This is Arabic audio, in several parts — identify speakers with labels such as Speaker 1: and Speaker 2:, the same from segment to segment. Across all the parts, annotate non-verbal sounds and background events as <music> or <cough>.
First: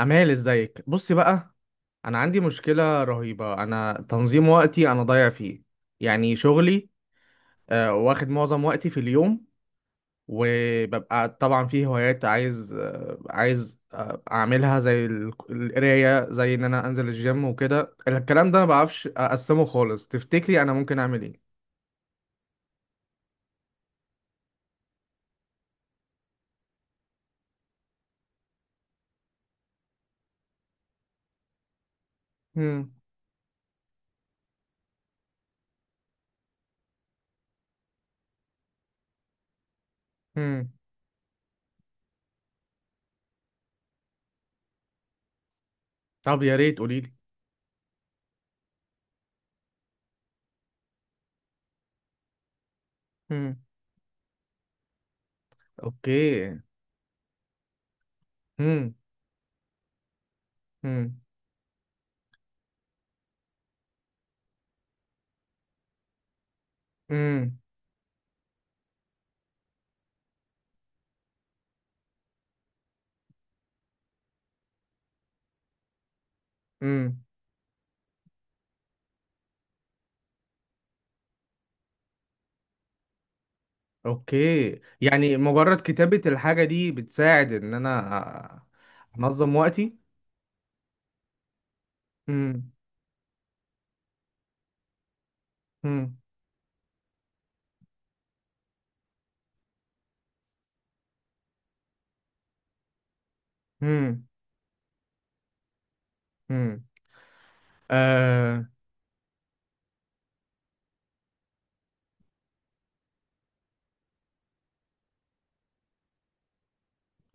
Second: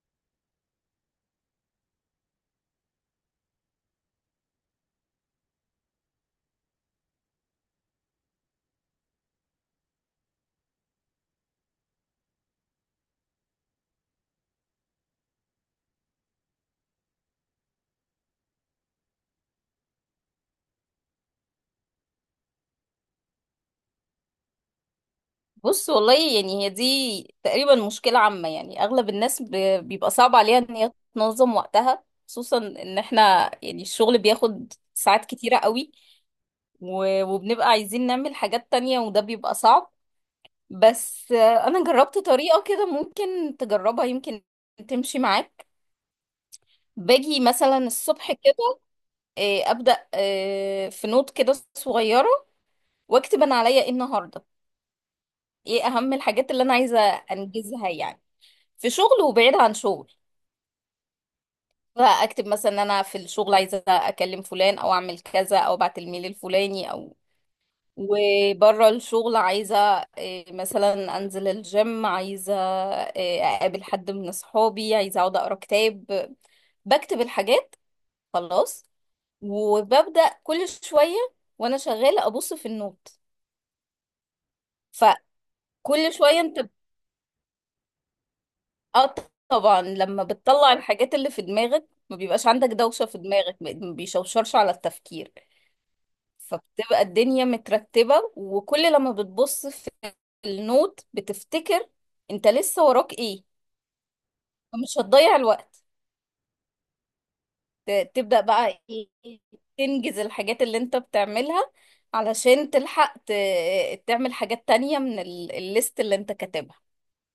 Speaker 1: أمال ازيك؟ بصي بقى، أنا عندي مشكلة رهيبة. أنا تنظيم وقتي أنا ضايع فيه. يعني شغلي واخد معظم وقتي في اليوم، وببقى طبعا فيه هوايات عايز، أعملها زي القراية، زي إن أنا أنزل الجيم وكده. الكلام ده أنا مبعرفش أقسمه خالص. تفتكري أنا ممكن أعمل إيه؟
Speaker 2: بص والله يعني هي دي تقريبا مشكلة عامة، يعني أغلب الناس بيبقى صعب عليها إن هي تنظم وقتها، خصوصا
Speaker 1: هم.
Speaker 2: إن إحنا يعني الشغل بياخد ساعات كتيرة قوي وبنبقى عايزين نعمل حاجات تانية وده بيبقى صعب.
Speaker 1: هم.
Speaker 2: بس أنا جربت طريقة كده ممكن تجربها، يمكن تمشي معاك.
Speaker 1: طب يا ريت قوليلي.
Speaker 2: باجي مثلا الصبح كده أبدأ في نوت كده صغيرة وأكتب أنا
Speaker 1: هم.
Speaker 2: عليا إيه النهاردة، إيه أهم الحاجات
Speaker 1: أوكي.
Speaker 2: اللي أنا عايزة أنجزها يعني، في
Speaker 1: هم.
Speaker 2: شغل وبعيد عن شغل.
Speaker 1: هم.
Speaker 2: اكتب مثلا ان انا في الشغل عايزه اكلم فلان او اعمل كذا او ابعت الميل الفلاني او وبره الشغل عايزه مثلا انزل الجيم، عايزه اقابل حد من اصحابي، عايزه اقعد اقرا كتاب. بكتب
Speaker 1: هم.
Speaker 2: الحاجات خلاص، وببدا كل شويه وانا شغاله ابص في النوت.
Speaker 1: اوكي، يعني مجرد
Speaker 2: فكل
Speaker 1: كتابة
Speaker 2: شويه انت
Speaker 1: الحاجة دي بتساعد ان انا
Speaker 2: اه
Speaker 1: انظم
Speaker 2: طبعا
Speaker 1: وقتي؟
Speaker 2: لما بتطلع الحاجات اللي في دماغك ما بيبقاش عندك
Speaker 1: امم
Speaker 2: دوشه في دماغك، ما بيشوشرش على التفكير.
Speaker 1: امم
Speaker 2: فبتبقى الدنيا مترتبة، وكل لما بتبص في النوت بتفتكر انت لسه وراك ايه،
Speaker 1: امم
Speaker 2: فمش هتضيع الوقت.
Speaker 1: امم
Speaker 2: تبدأ
Speaker 1: آه.
Speaker 2: بقى ايه، تنجز الحاجات اللي انت بتعملها علشان تلحق تعمل حاجات تانية من الليست اللي انت كاتبها.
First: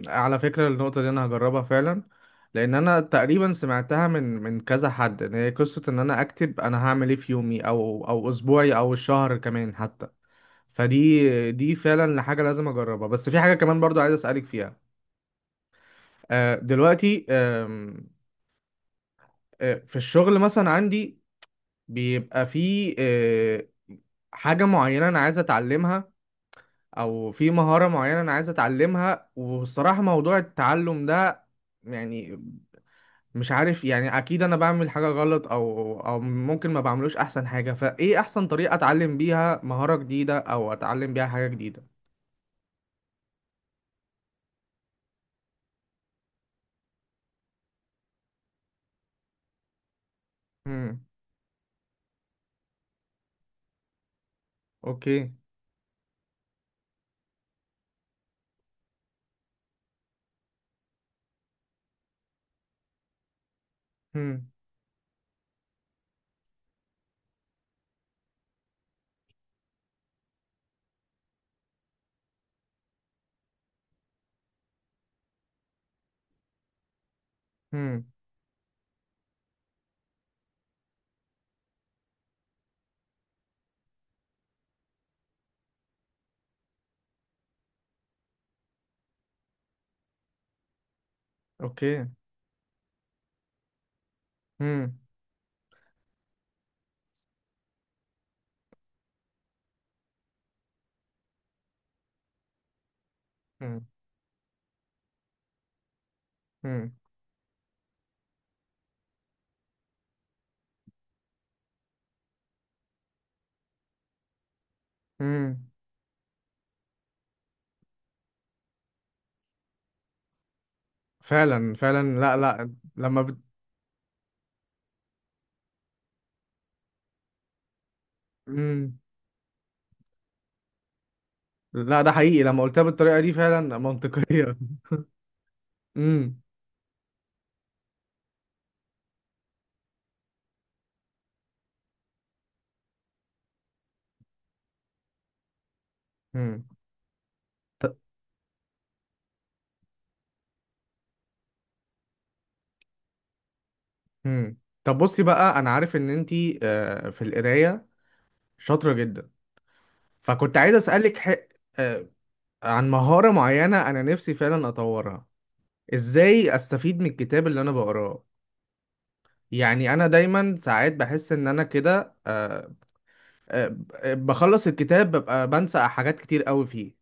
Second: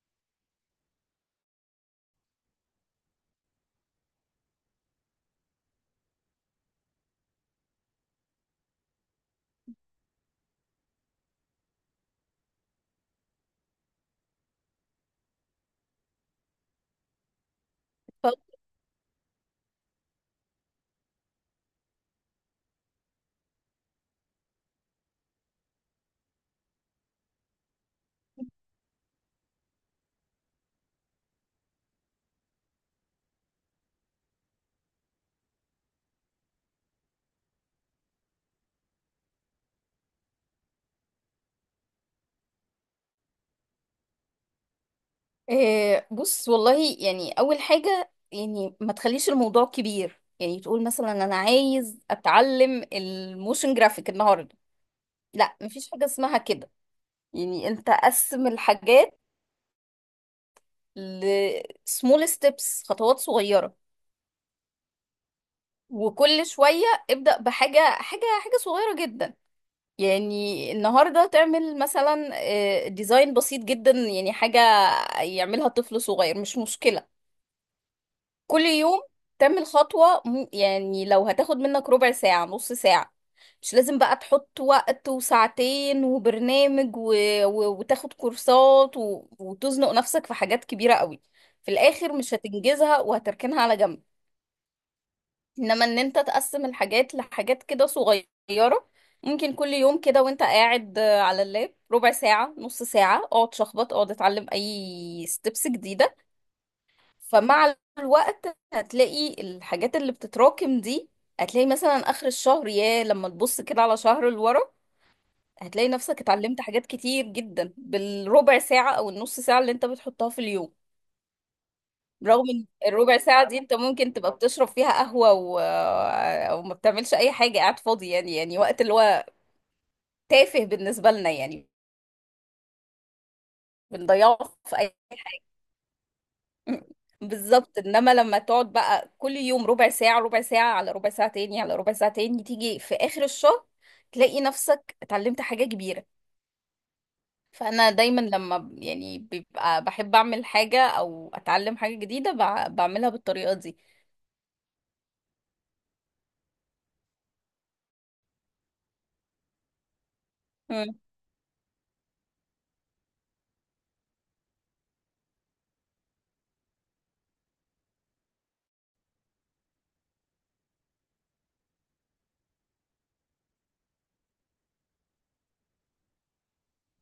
Speaker 1: على فكرة النقطة دي انا هجربها فعلا، لان انا تقريبا سمعتها من كذا حد ان هي قصة ان انا اكتب انا هعمل ايه في يومي او اسبوعي او الشهر كمان حتى. دي فعلا حاجة لازم اجربها، بس في حاجة كمان برضو عايز اسألك فيها. آه دلوقتي، آم،
Speaker 2: ف-
Speaker 1: آه، في الشغل مثلا عندي بيبقى في حاجة معينة أنا عايز أتعلمها، أو في مهارة معينة أنا عايز أتعلمها. والصراحة موضوع التعلم ده يعني مش عارف، يعني أكيد أنا بعمل حاجة غلط أو ممكن ما بعملوش أحسن حاجة. فإيه أحسن طريقة أتعلم بيها مهارة جديدة أو أتعلم بيها حاجة جديدة؟
Speaker 2: بص والله يعني اول حاجة يعني ما تخليش الموضوع كبير، يعني تقول
Speaker 1: هم.
Speaker 2: مثلا انا عايز اتعلم الموشن جرافيك النهارده.
Speaker 1: أوكي.
Speaker 2: لا، مفيش حاجة اسمها كده. يعني انت قسم الحاجات ل small steps، خطوات صغيرة،
Speaker 1: هم.
Speaker 2: وكل شوية ابدأ بحاجة حاجة حاجة صغيرة جدا. يعني النهاردة تعمل مثلا ديزاين بسيط جدا، يعني حاجة يعملها طفل صغير مش مشكلة.
Speaker 1: هم.
Speaker 2: كل يوم تعمل خطوة يعني لو هتاخد منك ربع ساعة نص ساعة. مش لازم بقى تحط وقت وساعتين وبرنامج وتاخد كورسات وتزنق نفسك في حاجات كبيرة قوي، في
Speaker 1: أوكي.
Speaker 2: الآخر مش هتنجزها وهتركنها على جنب.
Speaker 1: هم.
Speaker 2: إنما إن أنت تقسم الحاجات لحاجات كده صغيرة، ممكن كل يوم كده وانت قاعد على اللاب ربع ساعة نص ساعة، اقعد
Speaker 1: هم.
Speaker 2: شخبط اقعد اتعلم اي ستيبس جديدة.
Speaker 1: هم.
Speaker 2: فمع الوقت هتلاقي الحاجات اللي بتتراكم دي، هتلاقي مثلا آخر الشهر يا لما تبص كده على شهر لورا،
Speaker 1: هم.
Speaker 2: هتلاقي نفسك اتعلمت حاجات كتير جدا بالربع ساعة أو النص ساعة اللي انت بتحطها في اليوم.
Speaker 1: فعلا فعلا. لا
Speaker 2: رغم ان
Speaker 1: لا
Speaker 2: الربع
Speaker 1: لما بت...
Speaker 2: ساعة دي انت ممكن تبقى بتشرب فيها قهوة او ما بتعملش اي حاجة، قاعد فاضي يعني، يعني وقت اللي
Speaker 1: مم.
Speaker 2: هو تافه بالنسبة لنا يعني،
Speaker 1: لا ده حقيقي، لما قلتها بالطريقة دي فعلا
Speaker 2: بنضيعه
Speaker 1: منطقية.
Speaker 2: في
Speaker 1: <laughs> امم.
Speaker 2: بالظبط. انما لما تقعد بقى كل يوم ربع ساعة ربع ساعة على ربع ساعة تاني على ربع ساعة تاني، تيجي في آخر الشهر تلاقي نفسك اتعلمت حاجة كبيرة.
Speaker 1: امم.
Speaker 2: فأنا دايما لما يعني بيبقى بحب أعمل حاجة أو أتعلم حاجة جديدة، بعملها بالطريقة دي.
Speaker 1: امم. طب بصي بقى، انا عارف ان انتي في القراية شاطرة جدا، فكنت عايز
Speaker 2: مم.
Speaker 1: اسألك ح... آه، عن مهارة معينة انا نفسي فعلا اطورها. ازاي استفيد من الكتاب اللي انا بقراه؟ يعني انا دايما ساعات بحس ان انا كده، آه، بخلص الكتاب ببقى بنسى حاجات كتير قوي فيه.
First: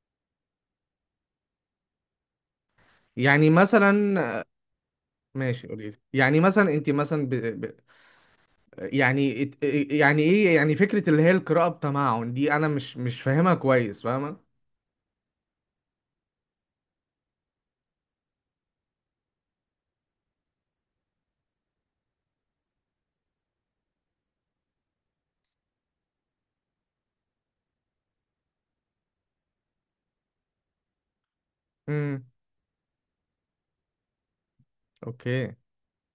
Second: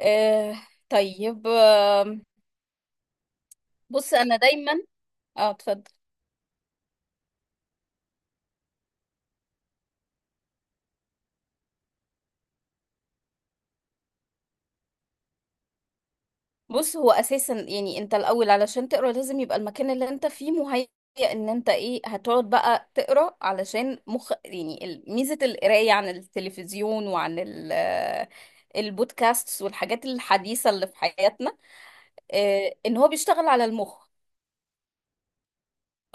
Speaker 2: آه طيب. آم،
Speaker 1: يعني
Speaker 2: بص
Speaker 1: مثلا
Speaker 2: أنا دايما. اه
Speaker 1: ماشي قولي
Speaker 2: اتفضل.
Speaker 1: لي. يعني مثلا انت مثلا، يعني ات- يعني ايه يعني فكرة اللي هي القراءة بتمعن دي؟ انا مش فاهمها كويس فاهمة.
Speaker 2: بص هو اساسا يعني انت الاول علشان تقرا لازم يبقى المكان اللي انت فيه مهيئ ان انت ايه هتقعد بقى تقرا، علشان مخ يعني ميزه القرايه عن التلفزيون وعن ال البودكاست والحاجات الحديثه اللي في حياتنا،
Speaker 1: امم.
Speaker 2: ان هو بيشتغل على المخ.
Speaker 1: اوكي.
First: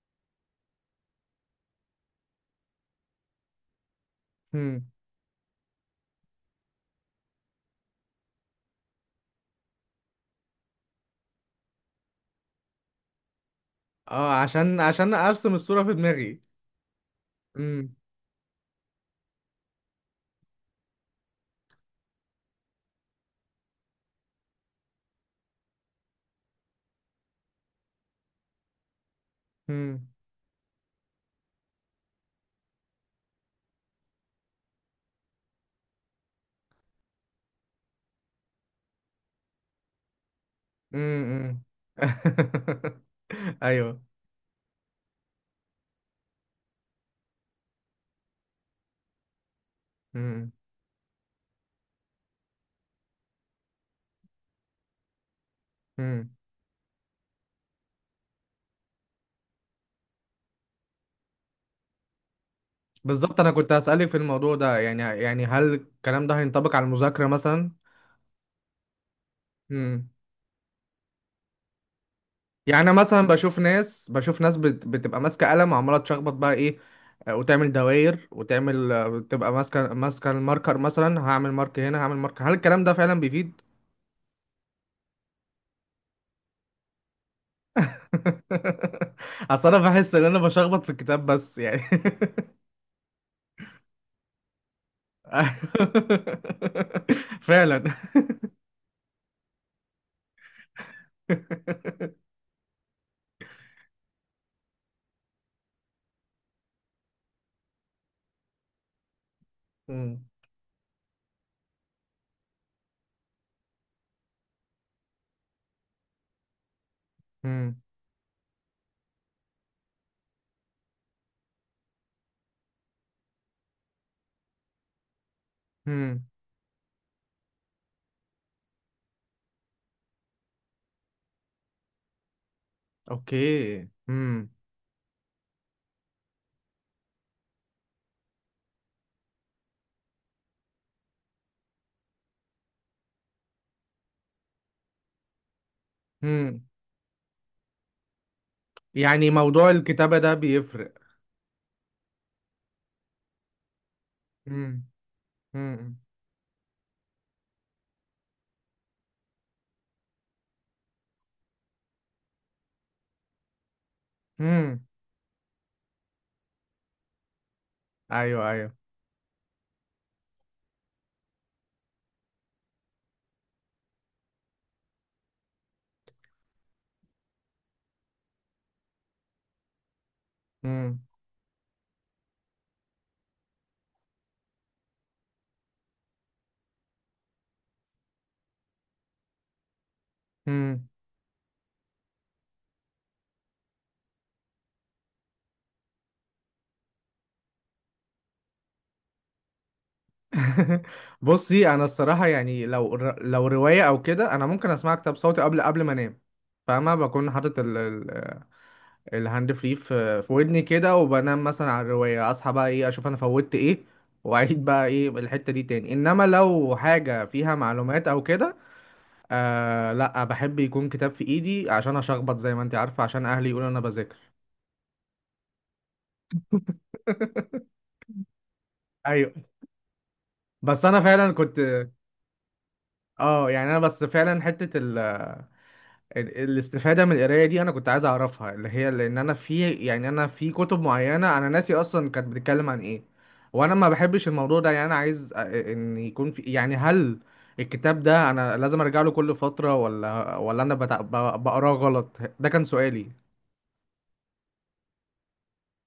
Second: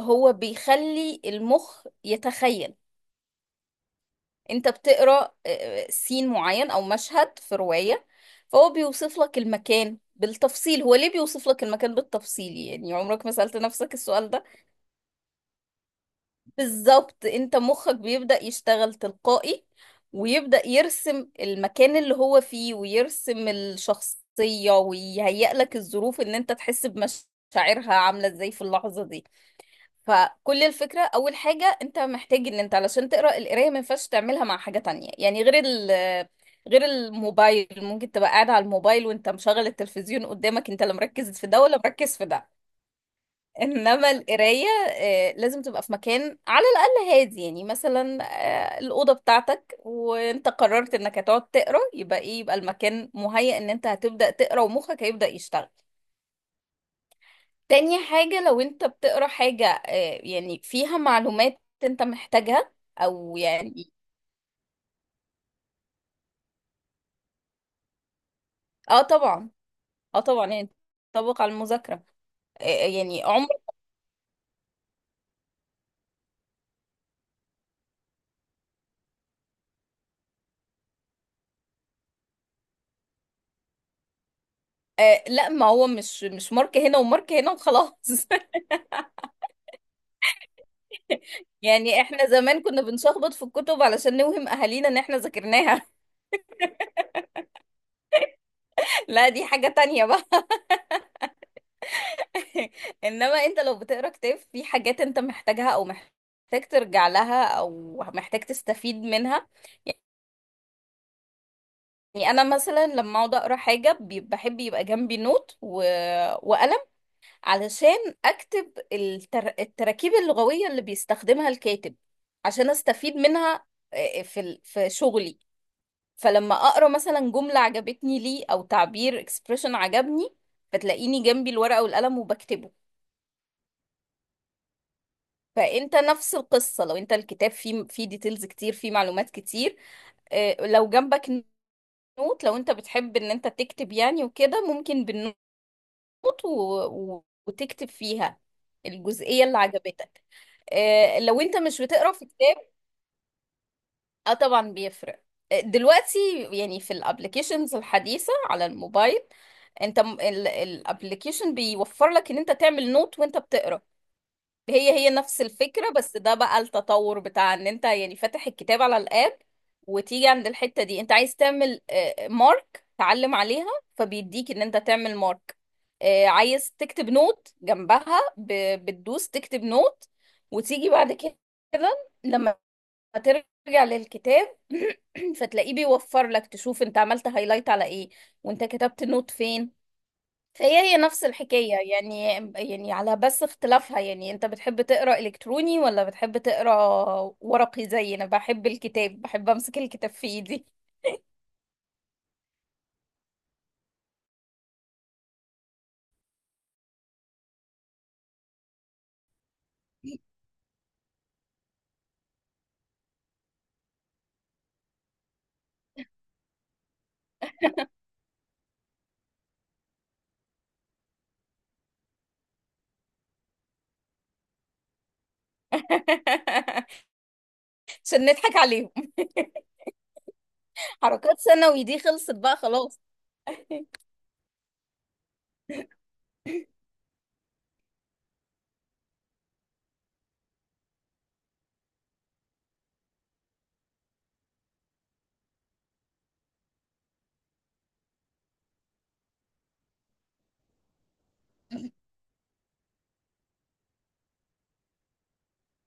Speaker 2: هو بيخلي المخ يتخيل. انت
Speaker 1: امم.
Speaker 2: بتقرا سين معين او مشهد في رواية، فهو بيوصف لك المكان بالتفصيل. هو ليه بيوصف لك المكان بالتفصيل؟ يعني عمرك ما سألت نفسك السؤال
Speaker 1: اه
Speaker 2: ده؟
Speaker 1: عشان ارسم الصورة في دماغي.
Speaker 2: بالظبط، انت
Speaker 1: امم.
Speaker 2: مخك بيبدأ يشتغل تلقائي، ويبدأ يرسم المكان اللي هو فيه ويرسم الشخصية ويهيئ لك الظروف ان انت تحس بمشاعرها عاملة ازاي في اللحظة دي.
Speaker 1: امم.
Speaker 2: فكل الفكرة، أول حاجة أنت محتاج إن أنت علشان تقرأ القراية ما ينفعش تعملها مع حاجة تانية، يعني غير ال غير الموبايل ممكن تبقى قاعد على الموبايل وأنت مشغل التلفزيون قدامك، أنت لا مركز في ده
Speaker 1: امم.
Speaker 2: ولا مركز في ده.
Speaker 1: <laughs> ايوه.
Speaker 2: إنما القراية لازم تبقى في مكان على الأقل هادي، يعني مثلا الأوضة بتاعتك وأنت
Speaker 1: امم.
Speaker 2: قررت إنك هتقعد تقرأ، يبقى إيه؟ يبقى المكان مهيأ إن أنت هتبدأ تقرأ ومخك هيبدأ يشتغل.
Speaker 1: امم.
Speaker 2: تاني حاجة، لو انت بتقرا حاجة يعني فيها معلومات انت محتاجها او
Speaker 1: بالظبط انا كنت
Speaker 2: يعني
Speaker 1: هسألك في الموضوع ده. يعني يعني هل الكلام ده هينطبق على المذاكرة مثلا؟
Speaker 2: اه طبعا، اه طبعا يعني تطبق على المذاكرة.
Speaker 1: يعني انا
Speaker 2: يعني
Speaker 1: مثلا
Speaker 2: عمر
Speaker 1: بشوف ناس، بتبقى ماسكه قلم وعماله تشخبط بقى ايه، وتعمل دواير وتعمل تبقى ماسكه الماركر. مثلا هعمل مارك هنا هعمل مارك، هل الكلام ده فعلا بيفيد؟
Speaker 2: لا، ما هو مش مارك هنا ومارك هنا وخلاص. <laughs>
Speaker 1: <laughs> اصل انا بحس ان انا بشخبط في الكتاب بس يعني.
Speaker 2: يعني احنا زمان كنا بنشخبط في الكتب علشان نوهم اهالينا ان احنا ذاكرناها.
Speaker 1: <laughs> فعلا.
Speaker 2: <laughs> لا دي حاجة تانية بقى. <laughs> انما انت لو بتقرا كتاب في حاجات انت محتاجها او محتاج ترجع لها او محتاج تستفيد منها،
Speaker 1: مم.
Speaker 2: يعني انا مثلا لما اقعد اقرا حاجه بحب يبقى جنبي نوت وقلم،
Speaker 1: مم.
Speaker 2: علشان اكتب التراكيب اللغويه اللي بيستخدمها الكاتب، عشان استفيد منها في في شغلي.
Speaker 1: مم.
Speaker 2: فلما اقرا مثلا جمله عجبتني ليه او تعبير اكسبريشن عجبني، فتلاقيني جنبي الورقه والقلم وبكتبه.
Speaker 1: اوكي. مم.
Speaker 2: فانت نفس القصه، لو انت الكتاب فيه ديتيلز كتير فيه معلومات كتير، لو جنبك نوت، لو انت بتحب ان انت تكتب يعني وكده، ممكن بالنوت وت- و...
Speaker 1: مم.
Speaker 2: وتكتب فيها
Speaker 1: يعني
Speaker 2: الجزئية اللي
Speaker 1: موضوع الكتابة
Speaker 2: عجبتك
Speaker 1: ده بيفرق؟
Speaker 2: لو انت مش بتقرا في كتاب. اه طبعا
Speaker 1: مم.
Speaker 2: بيفرق.
Speaker 1: مم.
Speaker 2: دلوقتي يعني في الابليكيشنز الحديثة على الموبايل، انت الابليكيشن بيوفر لك ان انت تعمل نوت وانت بتقرا.
Speaker 1: مم.
Speaker 2: هي هي نفس الفكرة، بس ده بقى التطور بتاع ان انت يعني فاتح
Speaker 1: ايوه ايوه.
Speaker 2: الكتاب على الاب وتيجي عند الحتة دي انت عايز تعمل مارك، تعلم عليها، فبيديك ان انت تعمل مارك. عايز تكتب نوت جنبها، بتدوس تكتب نوت، وتيجي
Speaker 1: مم.
Speaker 2: بعد كده لما ترجع للكتاب <clears throat> فتلاقيه بيوفر لك تشوف انت عملت هايلايت على ايه وانت كتبت نوت فين. هي
Speaker 1: مم.
Speaker 2: هي نفس الحكاية يعني، يعني على بس اختلافها، يعني انت بتحب تقرا الكتروني ولا بتحب تقرا ورقي. زي انا بحب الكتاب، بحب امسك الكتاب في ايدي.
Speaker 1: <laughs> بصي انا الصراحه، يعني لو لو روايه او كده انا ممكن اسمع كتاب صوتي قبل ما انام. فاهمه بكون حاطط الهاند فري في ودني كده وبنام مثلا على الروايه. اصحى بقى ايه اشوف انا فوتت ايه، واعيد بقى ايه الحته دي تاني. انما لو حاجه فيها معلومات او كده، آه لا بحب يكون كتاب في ايدي عشان اشخبط زي ما انت عارفه، عشان اهلي يقولوا انا بذاكر.
Speaker 2: <laughs>
Speaker 1: <laughs>
Speaker 2: عشان نضحك عليهم.
Speaker 1: ايوه. بس
Speaker 2: <laughs>
Speaker 1: انا فعلا
Speaker 2: حركات
Speaker 1: كنت،
Speaker 2: ثانوي دي خلصت بقى خلاص.
Speaker 1: اه يعني انا
Speaker 2: <laughs>
Speaker 1: بس فعلا حته الاستفادة من القراية دي أنا كنت عايز أعرفها، اللي هي لأن أنا في يعني أنا في كتب معينة أنا ناسي أصلا كانت بتتكلم عن إيه. وأنا ما بحبش الموضوع ده، يعني أنا عايز إن يكون في يعني هل الكتاب ده أنا لازم أرجع له كل فترة ولا أنا بقراه غلط؟ ده كان سؤالي.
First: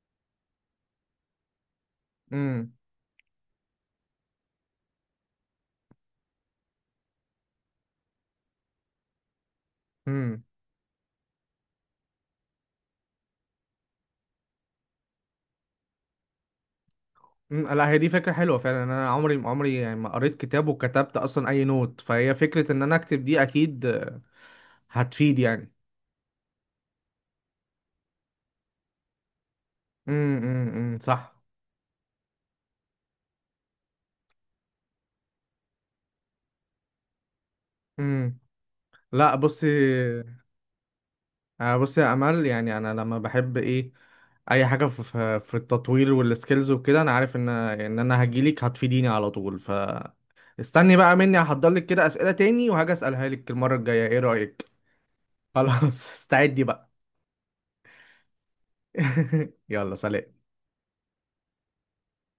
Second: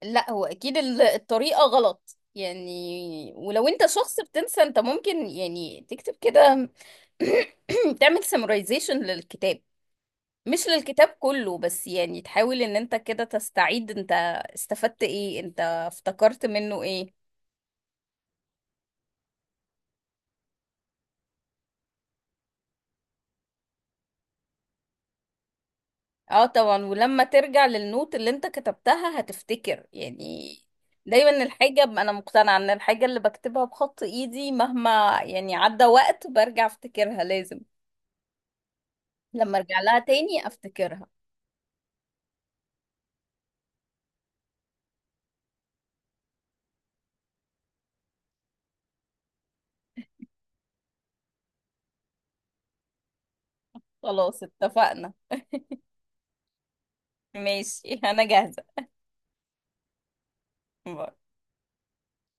Speaker 2: لا هو اكيد الطريقة غلط
Speaker 1: امم.
Speaker 2: يعني، ولو انت شخص بتنسى انت ممكن يعني تكتب كده <clears throat> تعمل سمرايزيشن للكتاب.
Speaker 1: امم.
Speaker 2: مش للكتاب كله، بس يعني تحاول ان انت كده تستعيد انت استفدت ايه، انت افتكرت منه ايه.
Speaker 1: أمم، لا هي دي فكرة حلوة فعلا. أنا عمري يعني ما قريت كتاب وكتبت أصلا أي نوت، فهي فكرة إن أنا أكتب دي أكيد هتفيد يعني.
Speaker 2: اه طبعا، ولما ترجع للنوت اللي انت كتبتها هتفتكر
Speaker 1: امم.
Speaker 2: يعني.
Speaker 1: امم. أمم،
Speaker 2: دايما
Speaker 1: صح.
Speaker 2: الحاجة، انا مقتنعة ان الحاجة اللي بكتبها بخط ايدي مهما يعني عدى وقت برجع افتكرها، لازم
Speaker 1: امم. لا
Speaker 2: لما
Speaker 1: بصي،
Speaker 2: ارجع لها تاني افتكرها.
Speaker 1: بصي يا امل، يعني انا لما بحب ايه اي حاجه في التطوير والسكيلز وكده، انا عارف ان ان انا هجيلك هتفيديني على طول. ف استني بقى مني هحضر لك كده اسئله تاني وهاجي اسالها لك المره الجايه، ايه
Speaker 2: خلاص
Speaker 1: رايك؟
Speaker 2: اتفقنا.
Speaker 1: خلاص. <laughs> استعدي بقى.
Speaker 2: ماشي <laughs> انا جاهزة.
Speaker 1: <laughs> يلا سلام.
Speaker 2: باي.